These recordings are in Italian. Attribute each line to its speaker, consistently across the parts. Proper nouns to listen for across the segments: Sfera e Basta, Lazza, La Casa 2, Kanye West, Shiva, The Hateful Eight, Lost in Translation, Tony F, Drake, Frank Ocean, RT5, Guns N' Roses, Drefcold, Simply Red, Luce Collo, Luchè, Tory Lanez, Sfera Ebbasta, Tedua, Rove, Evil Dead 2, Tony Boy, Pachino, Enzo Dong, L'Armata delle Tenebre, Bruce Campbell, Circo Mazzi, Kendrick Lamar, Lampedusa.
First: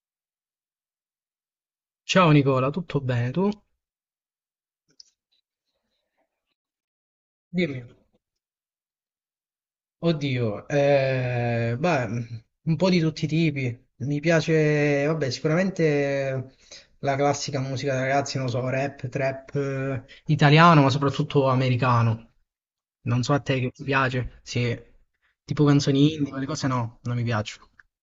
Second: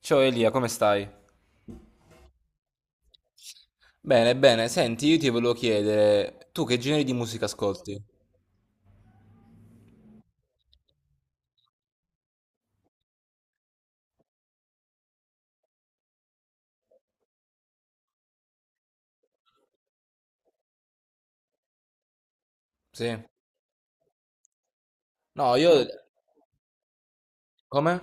Speaker 1: Ciao Elia, come stai?
Speaker 2: Ciao Nicola, tutto bene tu?
Speaker 1: Bene, bene, senti, io ti volevo chiedere, tu che generi di musica
Speaker 2: Dimmi,
Speaker 1: ascolti?
Speaker 2: oddio, beh, un po' di tutti i tipi. Mi piace, vabbè, sicuramente la classica musica da ragazzi, non so, rap, trap, italiano, ma soprattutto americano.
Speaker 1: Sì.
Speaker 2: Non so a te che ti piace, sì,
Speaker 1: No,
Speaker 2: tipo
Speaker 1: io...
Speaker 2: canzoni indie, quelle cose no, non mi piacciono.
Speaker 1: Come?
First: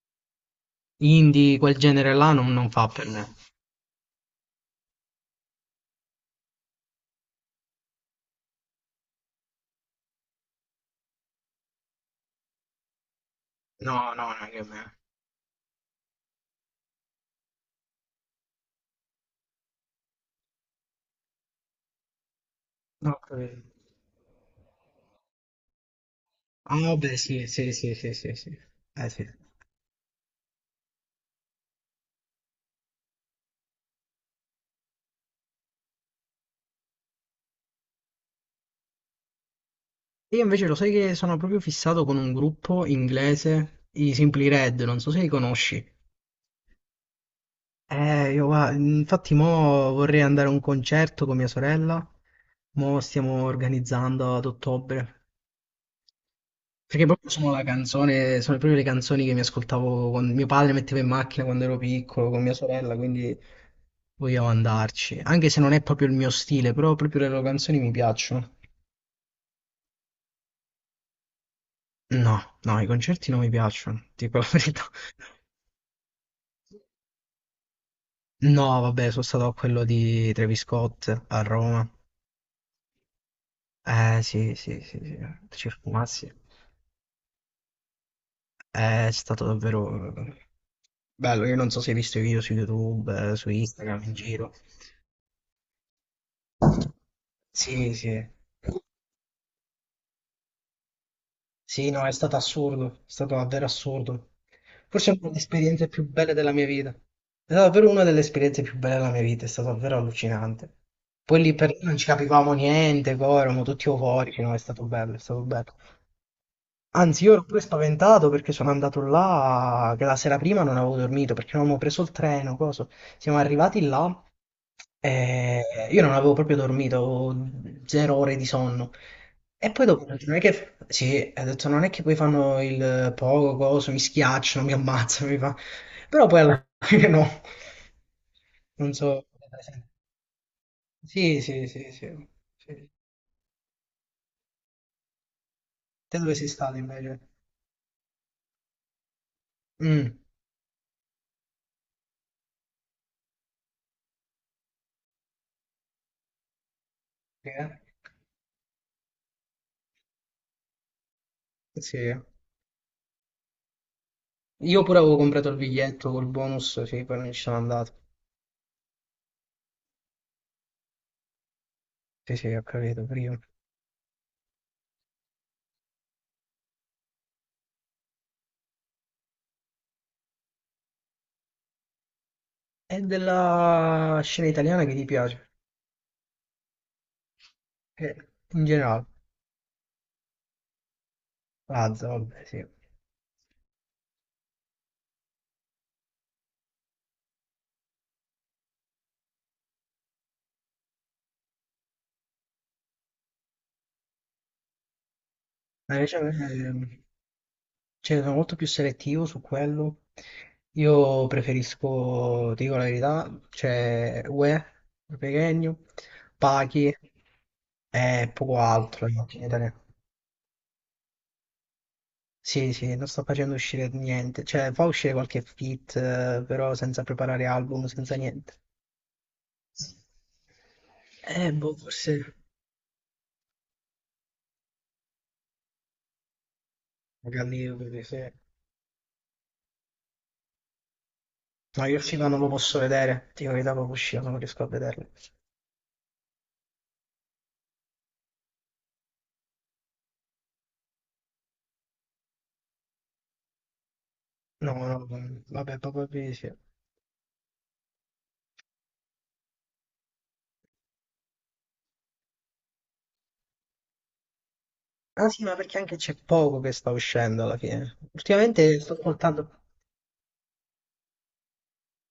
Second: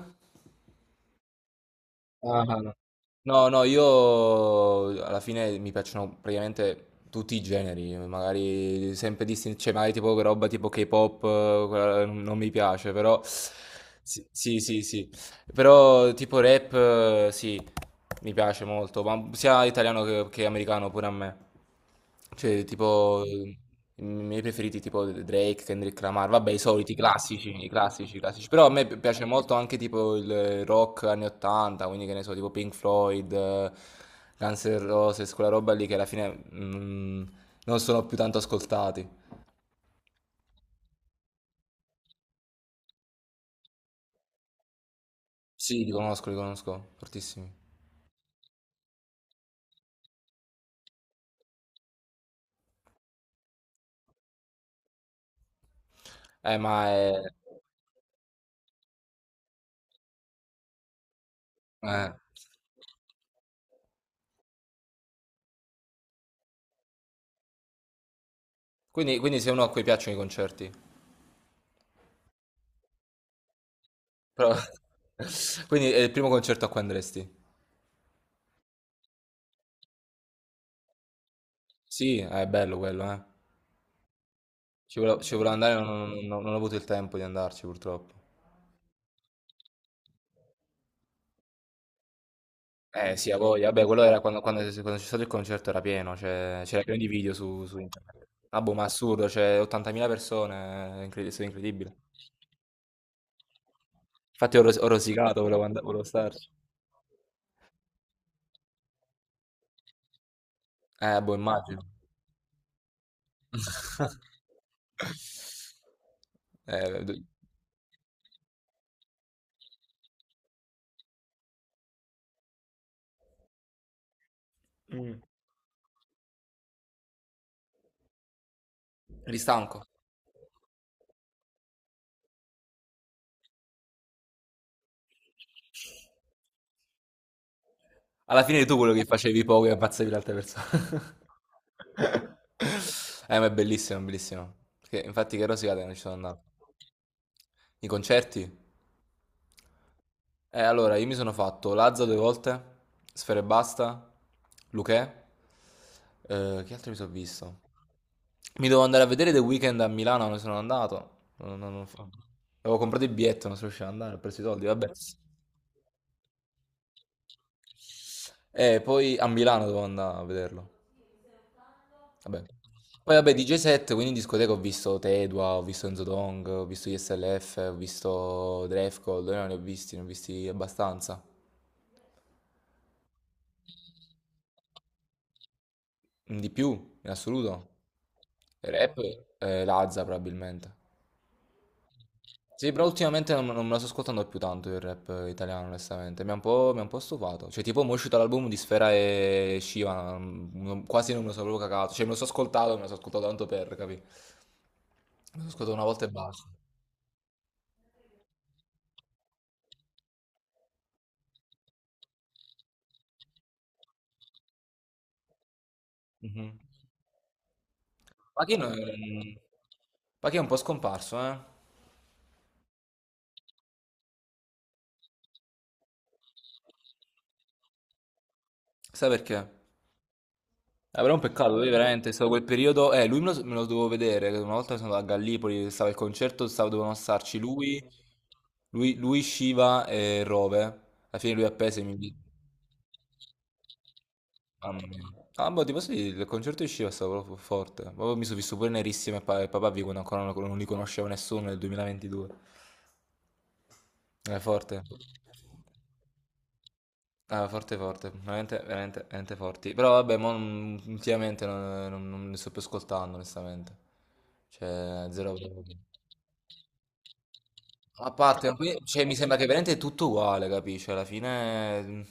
Speaker 2: Indie, quel genere là
Speaker 1: Ah,
Speaker 2: non
Speaker 1: no.
Speaker 2: fa per me.
Speaker 1: No, no, io alla fine mi piacciono praticamente tutti i generi, magari sempre distinti, cioè magari tipo roba tipo K-pop, quella non mi piace, però...
Speaker 2: No,
Speaker 1: Sì,
Speaker 2: no, non è
Speaker 1: sì,
Speaker 2: che
Speaker 1: sì,
Speaker 2: me.
Speaker 1: sì. Però tipo rap, sì, mi piace molto, ma sia italiano che americano pure a me. Cioè,
Speaker 2: No, ho
Speaker 1: tipo, i
Speaker 2: capito.
Speaker 1: miei preferiti tipo Drake, Kendrick Lamar, vabbè, i
Speaker 2: Ah
Speaker 1: soliti, i
Speaker 2: vabbè sì,
Speaker 1: classici, i
Speaker 2: sì, sì, sì,
Speaker 1: classici, i
Speaker 2: sì,
Speaker 1: classici.
Speaker 2: sì.
Speaker 1: Però a me piace
Speaker 2: Sì.
Speaker 1: molto anche tipo il rock anni 80, quindi che ne so, tipo Pink Floyd, Guns N' Roses, quella roba lì che alla fine non sono più tanto ascoltati.
Speaker 2: Io invece lo sai che sono proprio fissato con un gruppo inglese, i Simply Red, non so se li
Speaker 1: Sì,
Speaker 2: conosci.
Speaker 1: li conosco, fortissimi.
Speaker 2: Io guarda, infatti mo vorrei andare a un concerto con mia sorella, mo stiamo organizzando ad ottobre,
Speaker 1: Ma
Speaker 2: perché
Speaker 1: è...
Speaker 2: proprio sono la canzone, sono proprio le canzoni che mi ascoltavo quando mio padre metteva in macchina quando ero
Speaker 1: eh.
Speaker 2: piccolo con mia sorella, quindi vogliamo andarci, anche se non è proprio il mio stile, però proprio le loro canzoni mi piacciono.
Speaker 1: Quindi sei uno a cui piacciono i concerti.
Speaker 2: No, no, i concerti non mi piacciono, dico la
Speaker 1: Però
Speaker 2: verità.
Speaker 1: quindi è il primo concerto a cui andresti.
Speaker 2: No, vabbè, sono stato a quello di Travis Scott a Roma.
Speaker 1: Sì, è bello quello, eh.
Speaker 2: Eh sì, sì,
Speaker 1: Ci
Speaker 2: sì, sì,
Speaker 1: volevo, ci volevo andare, ma
Speaker 2: Circo Mazzi.
Speaker 1: non ho avuto il tempo di andarci purtroppo.
Speaker 2: È stato davvero bello. Io non so se hai visto i video su
Speaker 1: Eh sì,
Speaker 2: YouTube,
Speaker 1: a
Speaker 2: su
Speaker 1: voglia. Vabbè,
Speaker 2: Instagram,
Speaker 1: quello
Speaker 2: in
Speaker 1: era
Speaker 2: giro.
Speaker 1: quando c'è stato il concerto era pieno, cioè, c'era pieno di video su
Speaker 2: Sì, sì.
Speaker 1: internet. Ah boh, ma assurdo, cioè 80.000 persone, è è stato
Speaker 2: Sì,
Speaker 1: incredibile.
Speaker 2: no, è stato assurdo, è stato davvero assurdo.
Speaker 1: Infatti ho
Speaker 2: Forse è una delle
Speaker 1: rosicato,
Speaker 2: esperienze
Speaker 1: volevo
Speaker 2: più belle
Speaker 1: starci.
Speaker 2: della mia vita. È stata davvero una delle esperienze più belle della mia vita, è stato davvero allucinante.
Speaker 1: Boh,
Speaker 2: Poi lì per lì
Speaker 1: immagino.
Speaker 2: non ci capivamo niente, poi eravamo tutti euforici, no, è stato bello, è stato bello.
Speaker 1: D-
Speaker 2: Anzi, io ero pure spaventato perché sono andato là, che la sera prima non avevo dormito perché non avevo preso il treno, coso. Siamo arrivati là
Speaker 1: Mm.
Speaker 2: e io non avevo proprio dormito, avevo 0 ore di sonno.
Speaker 1: Eri
Speaker 2: E poi
Speaker 1: stanco?
Speaker 2: dopo, ho detto, non è che, sì, ho detto, non è che poi fanno il poco, coso, mi schiacciano, mi ammazzano, mi fa. Però poi alla fine no,
Speaker 1: Alla fine eri tu quello
Speaker 2: non
Speaker 1: che
Speaker 2: so.
Speaker 1: facevi poco e ammazzavi l'altra persona.
Speaker 2: Sì, sì, sì, sì. Sì.
Speaker 1: Ma è bellissimo, bellissimo. Perché infatti che rosicata non ci sono
Speaker 2: Te dove
Speaker 1: andato.
Speaker 2: sei stato invece?
Speaker 1: I concerti?
Speaker 2: Mm.
Speaker 1: Allora, io mi sono fatto Lazza due volte, Sfera e Basta, Luchè. Che altro mi sono
Speaker 2: Sì,
Speaker 1: visto?
Speaker 2: eh?
Speaker 1: Mi dovevo andare a vedere The Weeknd a Milano, non sono andato. Non fa-
Speaker 2: Sì.
Speaker 1: Avevo comprato il biglietto, non sono riuscito ad andare, ho preso i soldi,
Speaker 2: Io
Speaker 1: vabbè.
Speaker 2: pure avevo comprato il biglietto col bonus, sì, poi non ci sono andato.
Speaker 1: E poi a Milano dovevo andare a vederlo.
Speaker 2: Sì,
Speaker 1: Vabbè.
Speaker 2: sì, ho capito,
Speaker 1: Poi vabbè,
Speaker 2: prima.
Speaker 1: DJ set, quindi in discoteca ho visto Tedua, ho visto Enzo Dong, ho visto ISLF, ho visto Drefcold, no, ne ho visti abbastanza.
Speaker 2: È della scena italiana che ti piace?
Speaker 1: Di più, in assoluto.
Speaker 2: Eh, in
Speaker 1: E Rap,
Speaker 2: generale.
Speaker 1: Lazza probabilmente.
Speaker 2: Lazza, vabbè, sì.
Speaker 1: Sì, però ultimamente non me la sto ascoltando più tanto il rap italiano, onestamente. Mi ha un po' stufato. Cioè, tipo, mo' è uscito l'album di Sfera e Shiva, quasi non me lo sono proprio cagato. Cioè, me lo so ascoltato, me lo so ascoltato tanto per, capì? Me lo so ascoltato una
Speaker 2: Ma
Speaker 1: volta e
Speaker 2: invece a me,
Speaker 1: basta.
Speaker 2: cioè, sono molto più selettivo su quello. Io preferisco, ti dico la verità, cioè UE, Pechegno,
Speaker 1: Mhm.
Speaker 2: Pachi e poco
Speaker 1: Pachino è,
Speaker 2: altro in
Speaker 1: un-
Speaker 2: italiano.
Speaker 1: Pachino è un po' scomparso, eh?
Speaker 2: Sì, sì, non sto facendo uscire niente, cioè fa uscire qualche feat, però senza preparare album, senza niente.
Speaker 1: Sai perché? Però è un
Speaker 2: Eh,
Speaker 1: peccato, lui
Speaker 2: boh,
Speaker 1: veramente, è
Speaker 2: forse
Speaker 1: stato quel periodo... lui me lo dovevo vedere, che una volta sono andato a Gallipoli, stava il concerto, stava, dovevano starci
Speaker 2: magari io
Speaker 1: lui,
Speaker 2: credo di sì.
Speaker 1: lui, lui, Shiva e Rove. Alla fine lui appese e
Speaker 2: No,
Speaker 1: mi...
Speaker 2: io il
Speaker 1: invitò.
Speaker 2: film non lo posso vedere, ti dico che dopo uscire non riesco a
Speaker 1: Mamma mia.
Speaker 2: vederlo.
Speaker 1: Ah, boh, ti posso dire, il concerto di Shiva è stato proprio forte. Proprio mi sono visto pure nerissimo e e papà vi quando ancora non li conosceva nessuno nel 2022. È
Speaker 2: No,
Speaker 1: forte.
Speaker 2: no, no, vabbè, proprio di sì.
Speaker 1: Ah, forte forte, veramente, veramente, veramente forti. Però vabbè, mo non- ultimamente non li sto più ascoltando, onestamente. Cioè,
Speaker 2: Ah
Speaker 1: zero
Speaker 2: sì, ma
Speaker 1: proprio.
Speaker 2: perché anche c'è poco che sta uscendo alla fine.
Speaker 1: A parte, ma poi,
Speaker 2: Ultimamente sto
Speaker 1: cioè, mi sembra che
Speaker 2: ascoltando
Speaker 1: veramente è tutto uguale, capisci? Alla fine,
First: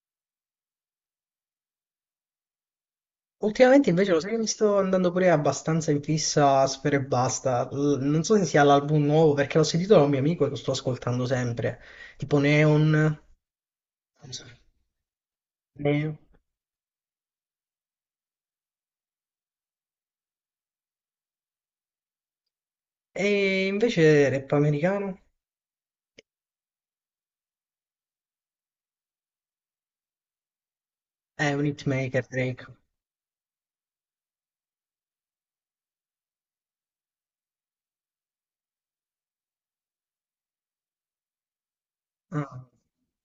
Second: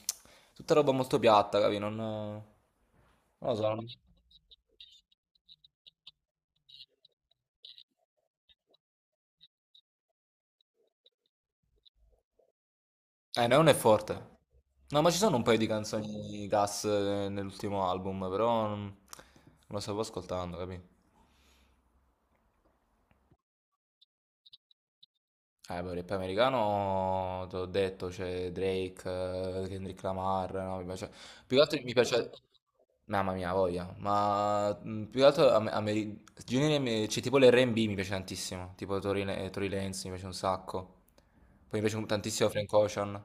Speaker 1: tutta roba molto piatta, capi? Non lo so. Non-
Speaker 2: Ultimamente invece lo sai che mi sto andando pure abbastanza in fissa a Sfera e Basta. Non so se sia l'album nuovo perché l'ho sentito da un mio amico e lo sto ascoltando sempre. Tipo Neon. Non
Speaker 1: Non è forte.
Speaker 2: so.
Speaker 1: No, ma ci sono un paio di
Speaker 2: Neon.
Speaker 1: canzoni gas nell'ultimo album, però non lo stavo ascoltando, capi?
Speaker 2: E invece rap americano?
Speaker 1: Beh, il rap americano, te l'ho detto, c'è Drake, Kendrick Lamar, no, mi piace-
Speaker 2: È
Speaker 1: Più che
Speaker 2: un
Speaker 1: altro mi
Speaker 2: hitmaker
Speaker 1: piace...
Speaker 2: Drake.
Speaker 1: Mamma mia, voglia. Ma più che altro cioè, tipo l'R&B mi piace tantissimo, tipo Tory Lanez mi piace un sacco. Poi mi piace tantissimo
Speaker 2: Ah,
Speaker 1: Frank Ocean.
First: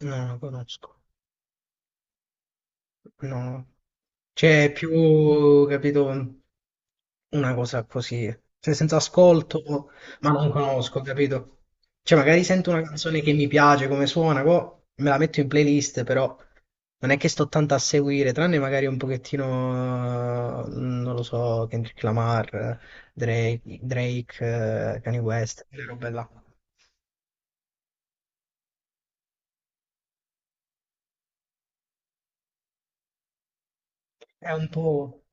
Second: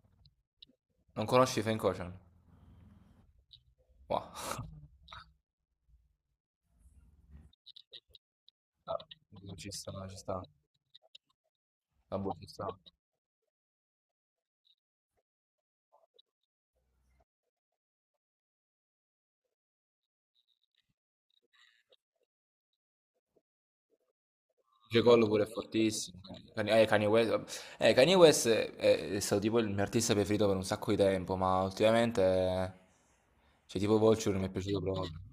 Speaker 2: no, non lo conosco.
Speaker 1: Non conosci Frank Ocean?
Speaker 2: No.
Speaker 1: Wow.
Speaker 2: Cioè, è più, capito, una cosa così,
Speaker 1: Ah,
Speaker 2: senza
Speaker 1: ci
Speaker 2: ascolto,
Speaker 1: sta, ci
Speaker 2: ma
Speaker 1: sta.
Speaker 2: non conosco, capito? Cioè,
Speaker 1: Vabbè,
Speaker 2: magari
Speaker 1: ci sta.
Speaker 2: sento una canzone che mi piace, come suona, me la metto in playlist, però non è che sto tanto a seguire, tranne magari un pochettino, non lo so, Kendrick Lamar, Drake, Drake,
Speaker 1: Luce
Speaker 2: Kanye
Speaker 1: Collo pure è
Speaker 2: West, quelle robe
Speaker 1: fortissimo.
Speaker 2: là.
Speaker 1: Kanye West, Kanye West è stato tipo il mio artista preferito per un sacco di tempo, ma ultimamente, cioè tipo Vulture non mi è
Speaker 2: È un
Speaker 1: piaciuto proprio.
Speaker 2: po'.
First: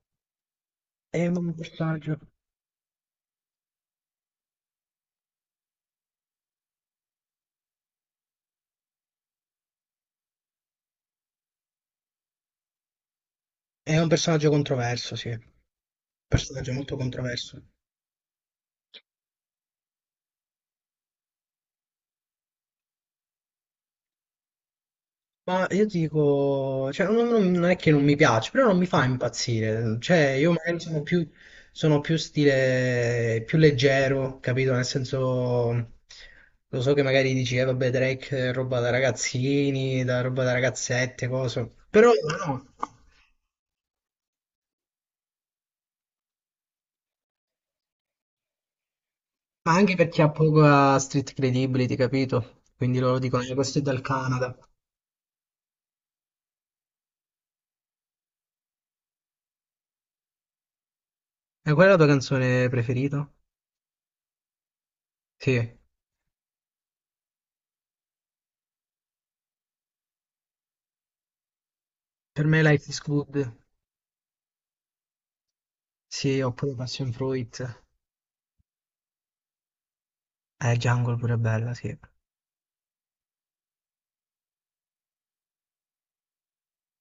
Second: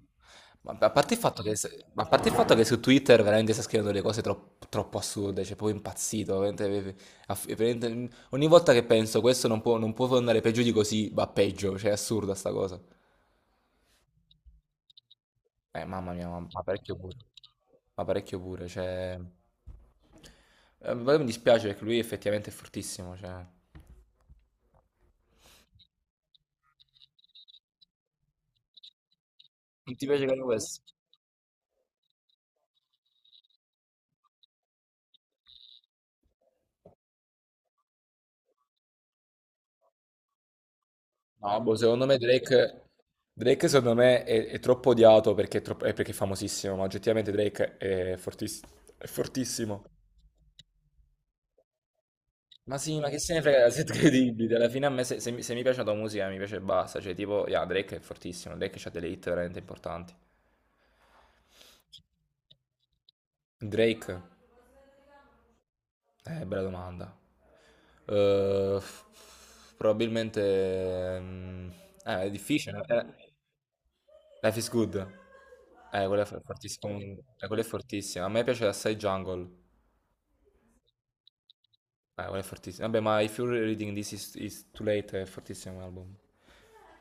Speaker 1: Ma a parte il
Speaker 2: È
Speaker 1: fatto che,
Speaker 2: un
Speaker 1: ma a
Speaker 2: personaggio,
Speaker 1: parte il fatto che su Twitter veramente sta scrivendo delle cose troppo, troppo assurde, cioè proprio impazzito. Veramente- veramente- ogni volta che penso questo non può andare peggio di così, va peggio, cioè è assurda sta cosa.
Speaker 2: è un personaggio controverso, sì. Un
Speaker 1: Mamma mia, ma
Speaker 2: personaggio molto
Speaker 1: parecchio pure.
Speaker 2: controverso.
Speaker 1: Ma parecchio pure, cioè... poi mi dispiace perché lui effettivamente è fortissimo, cioè... Non
Speaker 2: Ma io dico, cioè, non è che non mi piace, però non mi fa impazzire.
Speaker 1: ti piace
Speaker 2: Cioè,
Speaker 1: Kanye
Speaker 2: io magari
Speaker 1: West?
Speaker 2: sono più, stile, più leggero, capito? Nel senso, lo so che magari dici, vabbè, Drake è roba da ragazzini, da roba da ragazzette,
Speaker 1: No,
Speaker 2: cose.
Speaker 1: boh, secondo
Speaker 2: Però
Speaker 1: me
Speaker 2: no,
Speaker 1: Drake... Drake secondo me è troppo odiato perché è, è perché è famosissimo, ma oggettivamente Drake è è
Speaker 2: ma
Speaker 1: fortissimo.
Speaker 2: anche perché ha poca street credibility, capito?
Speaker 1: Ma
Speaker 2: Quindi
Speaker 1: sì, ma che
Speaker 2: loro
Speaker 1: se ne
Speaker 2: dicono,
Speaker 1: frega,
Speaker 2: questo è
Speaker 1: siete
Speaker 2: dal
Speaker 1: credibili.
Speaker 2: Canada."
Speaker 1: Alla fine a me se mi piace la tua musica mi piace e basta. Cioè, tipo, yeah, Drake è fortissimo, Drake ha delle hit veramente importanti.
Speaker 2: E qual è la tua canzone preferita?
Speaker 1: Drake?
Speaker 2: Sì,
Speaker 1: Bella domanda. Probabilmente... mm, è
Speaker 2: per me
Speaker 1: difficile.
Speaker 2: Life is Good,
Speaker 1: Life is good. Quella è
Speaker 2: sì, oppure
Speaker 1: fortissima.
Speaker 2: Passion
Speaker 1: Eh, quella è
Speaker 2: Fruit.
Speaker 1: fortissima. A me piace assai Jungle.
Speaker 2: Jungle pure è bella, sì.
Speaker 1: Quella è fortissima. Vabbè, ma If You're Reading This Is Too Late è fortissimo come album.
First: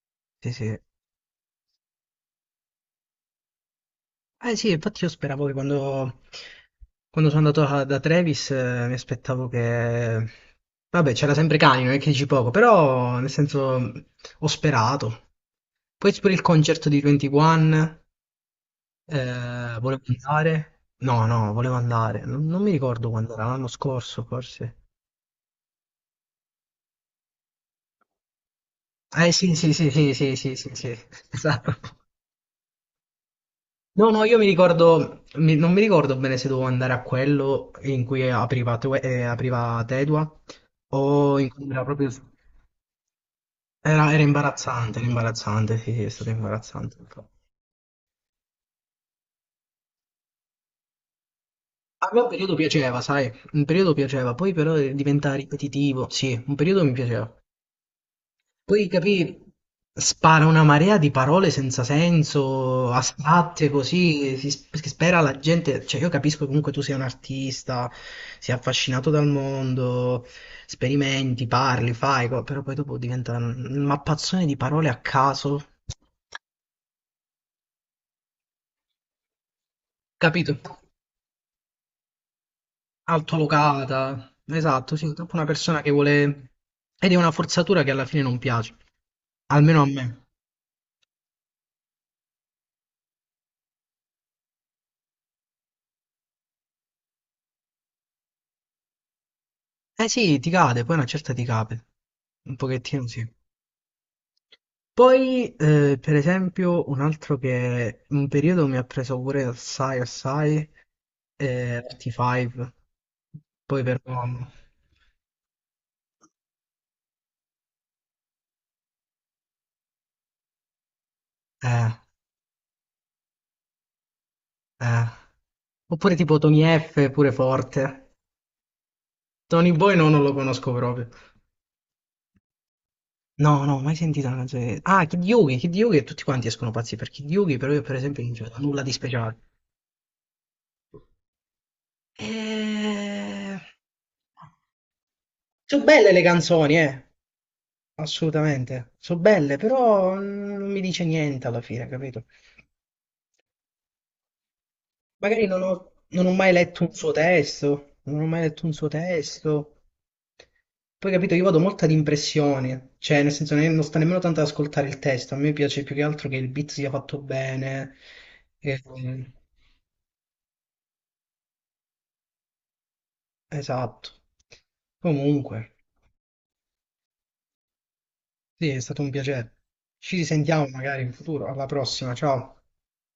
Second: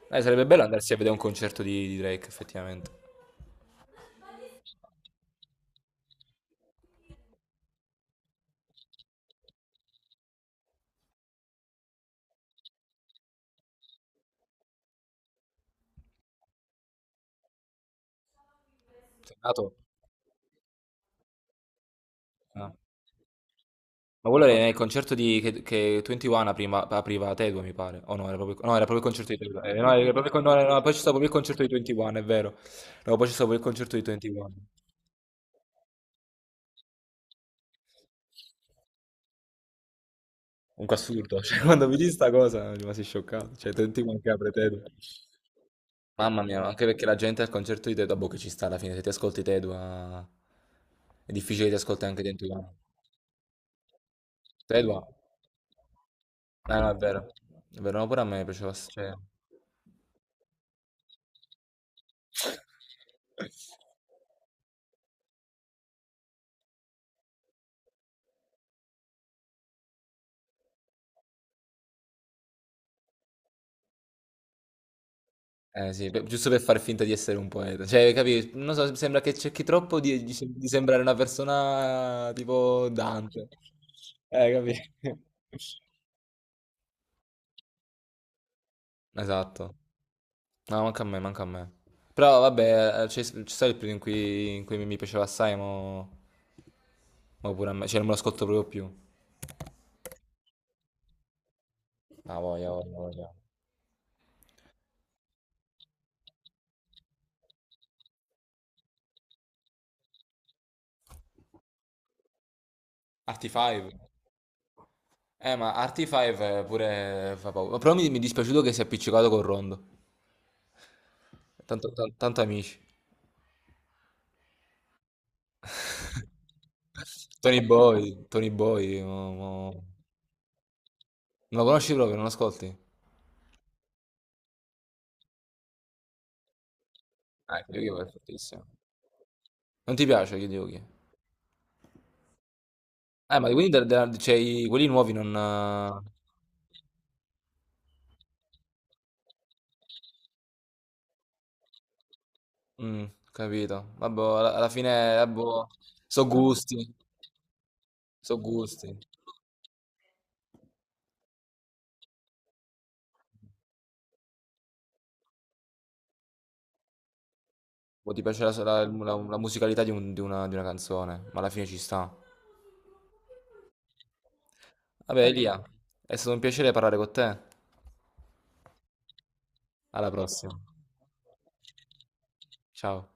Speaker 1: Sarebbe
Speaker 2: Sì,
Speaker 1: bello
Speaker 2: sì.
Speaker 1: andarsi a vedere un concerto di Drake, effettivamente.
Speaker 2: Eh sì, infatti io speravo che quando, sono andato da Travis mi aspettavo che. Vabbè, c'era sempre Kanye, non è che dici poco, però nel senso ho sperato. Poi pure il concerto di 21,
Speaker 1: Sei andato?
Speaker 2: volevo andare. No, no, volevo andare. Non mi
Speaker 1: No.
Speaker 2: ricordo quando era, l'anno scorso
Speaker 1: Ma quello era nel
Speaker 2: forse.
Speaker 1: concerto che 21 prima, apriva Tedua, mi pare. O no, era proprio, no, era proprio il
Speaker 2: Eh
Speaker 1: concerto di
Speaker 2: sì,
Speaker 1: Tedua.
Speaker 2: sì, sì,
Speaker 1: No, era
Speaker 2: sì, sì,
Speaker 1: proprio, no,
Speaker 2: sì,
Speaker 1: no,
Speaker 2: sì,
Speaker 1: no, poi c'è
Speaker 2: sì.
Speaker 1: stato proprio il concerto di
Speaker 2: Esatto.
Speaker 1: 21, è vero. No, poi c'è stato proprio il concerto di
Speaker 2: No, no, io mi
Speaker 1: 21.
Speaker 2: ricordo, non mi ricordo bene se dovevo andare a quello in cui apriva Tedua
Speaker 1: Comunque
Speaker 2: o
Speaker 1: assurdo,
Speaker 2: in
Speaker 1: cioè
Speaker 2: cui era
Speaker 1: quando
Speaker 2: proprio.
Speaker 1: vedi sta cosa mi rimasi scioccato. Cioè
Speaker 2: Era,
Speaker 1: 21
Speaker 2: era
Speaker 1: che apre Tedua.
Speaker 2: imbarazzante, era imbarazzante, sì, sì, è stato
Speaker 1: Mamma mia, ma anche
Speaker 2: imbarazzante.
Speaker 1: perché la gente al concerto di Tedua, boh, che ci sta alla fine, se ti ascolti Tedua è difficile che ti ascolti
Speaker 2: A me
Speaker 1: anche
Speaker 2: un periodo
Speaker 1: 21.
Speaker 2: piaceva, sai, un periodo piaceva, poi però
Speaker 1: Tedua?
Speaker 2: diventa ripetitivo, sì, un
Speaker 1: Ah,
Speaker 2: periodo
Speaker 1: no,
Speaker 2: mi
Speaker 1: è vero.
Speaker 2: piaceva.
Speaker 1: È vero, no, pure a me piaceva.
Speaker 2: Poi
Speaker 1: Cioè...
Speaker 2: capì, spara una marea di parole senza senso, astratte così, che spera la gente, cioè io capisco che comunque tu sei un artista, sei affascinato dal mondo, sperimenti, parli, fai, però poi dopo diventa un mappazzone di parole a caso,
Speaker 1: Eh sì, giusto per far finta di essere un poeta. Cioè, capi? Non so, sembra che cerchi troppo
Speaker 2: capito?
Speaker 1: di sembrare una persona tipo Dante.
Speaker 2: Altolocata, esatto,
Speaker 1: Capi?
Speaker 2: sì, troppo una persona che vuole ed è una forzatura che alla fine non piace,
Speaker 1: Esatto.
Speaker 2: almeno a me.
Speaker 1: No, manca a me, manca a me. Però vabbè, c'è stato il periodo in cui mi piaceva assai, mo, mo pure a me, cioè non me lo ascolto proprio più.
Speaker 2: Eh sì, ti cade, poi una certa ti cade,
Speaker 1: Ah,
Speaker 2: un
Speaker 1: voglia, voglia,
Speaker 2: pochettino sì.
Speaker 1: voglia.
Speaker 2: Poi, per esempio, un altro che un periodo mi ha preso pure assai, assai, RT5, poi
Speaker 1: RT5?
Speaker 2: però.
Speaker 1: Ma RT5 pure fa paura. Però mi è dispiaciuto che si è appiccicato col Rondo. Tanto,
Speaker 2: Eh,
Speaker 1: tanto amici.
Speaker 2: eh. Oppure tipo Tony F, pure
Speaker 1: Tony Boy,
Speaker 2: forte.
Speaker 1: Tony Boy,
Speaker 2: Tony Boy no, non lo conosco proprio.
Speaker 1: non lo conosci proprio, non lo ascolti?
Speaker 2: No, no, mai sentito una canzone. Ah, Kid Yugi, Kid Yugi, tutti quanti escono pazzi per Kid Yugi, però
Speaker 1: Kid
Speaker 2: io per
Speaker 1: Yugi è
Speaker 2: esempio non c'è
Speaker 1: fortissimo.
Speaker 2: nulla di speciale.
Speaker 1: Non ti piace Kid Yugi? Ma
Speaker 2: Eh,
Speaker 1: quelli, c'è quelli nuovi non...
Speaker 2: Sono belle le canzoni, eh. Assolutamente. So' belle, però non mi dice niente alla fine, capito?
Speaker 1: mm, capito. Vabbè, alla fine, vabbè,
Speaker 2: Magari non ho,
Speaker 1: so
Speaker 2: mai letto
Speaker 1: gusti,
Speaker 2: un suo testo, non ho
Speaker 1: so
Speaker 2: mai letto un suo
Speaker 1: gusti.
Speaker 2: testo. Poi, capito, io vado molto ad impressioni, cioè nel senso non sta nemmeno tanto ad ascoltare il testo, a me piace più che altro che il beat sia fatto bene.
Speaker 1: Boh, ti piace la,
Speaker 2: e-
Speaker 1: la musicalità di una canzone, ma alla fine ci sta.
Speaker 2: esatto.
Speaker 1: Vabbè, Elia,
Speaker 2: Comunque,
Speaker 1: è stato un piacere parlare con te.
Speaker 2: sì, è stato un piacere.
Speaker 1: Alla
Speaker 2: Ci
Speaker 1: prossima.
Speaker 2: risentiamo magari in futuro, alla prossima, ciao.
Speaker 1: Ciao.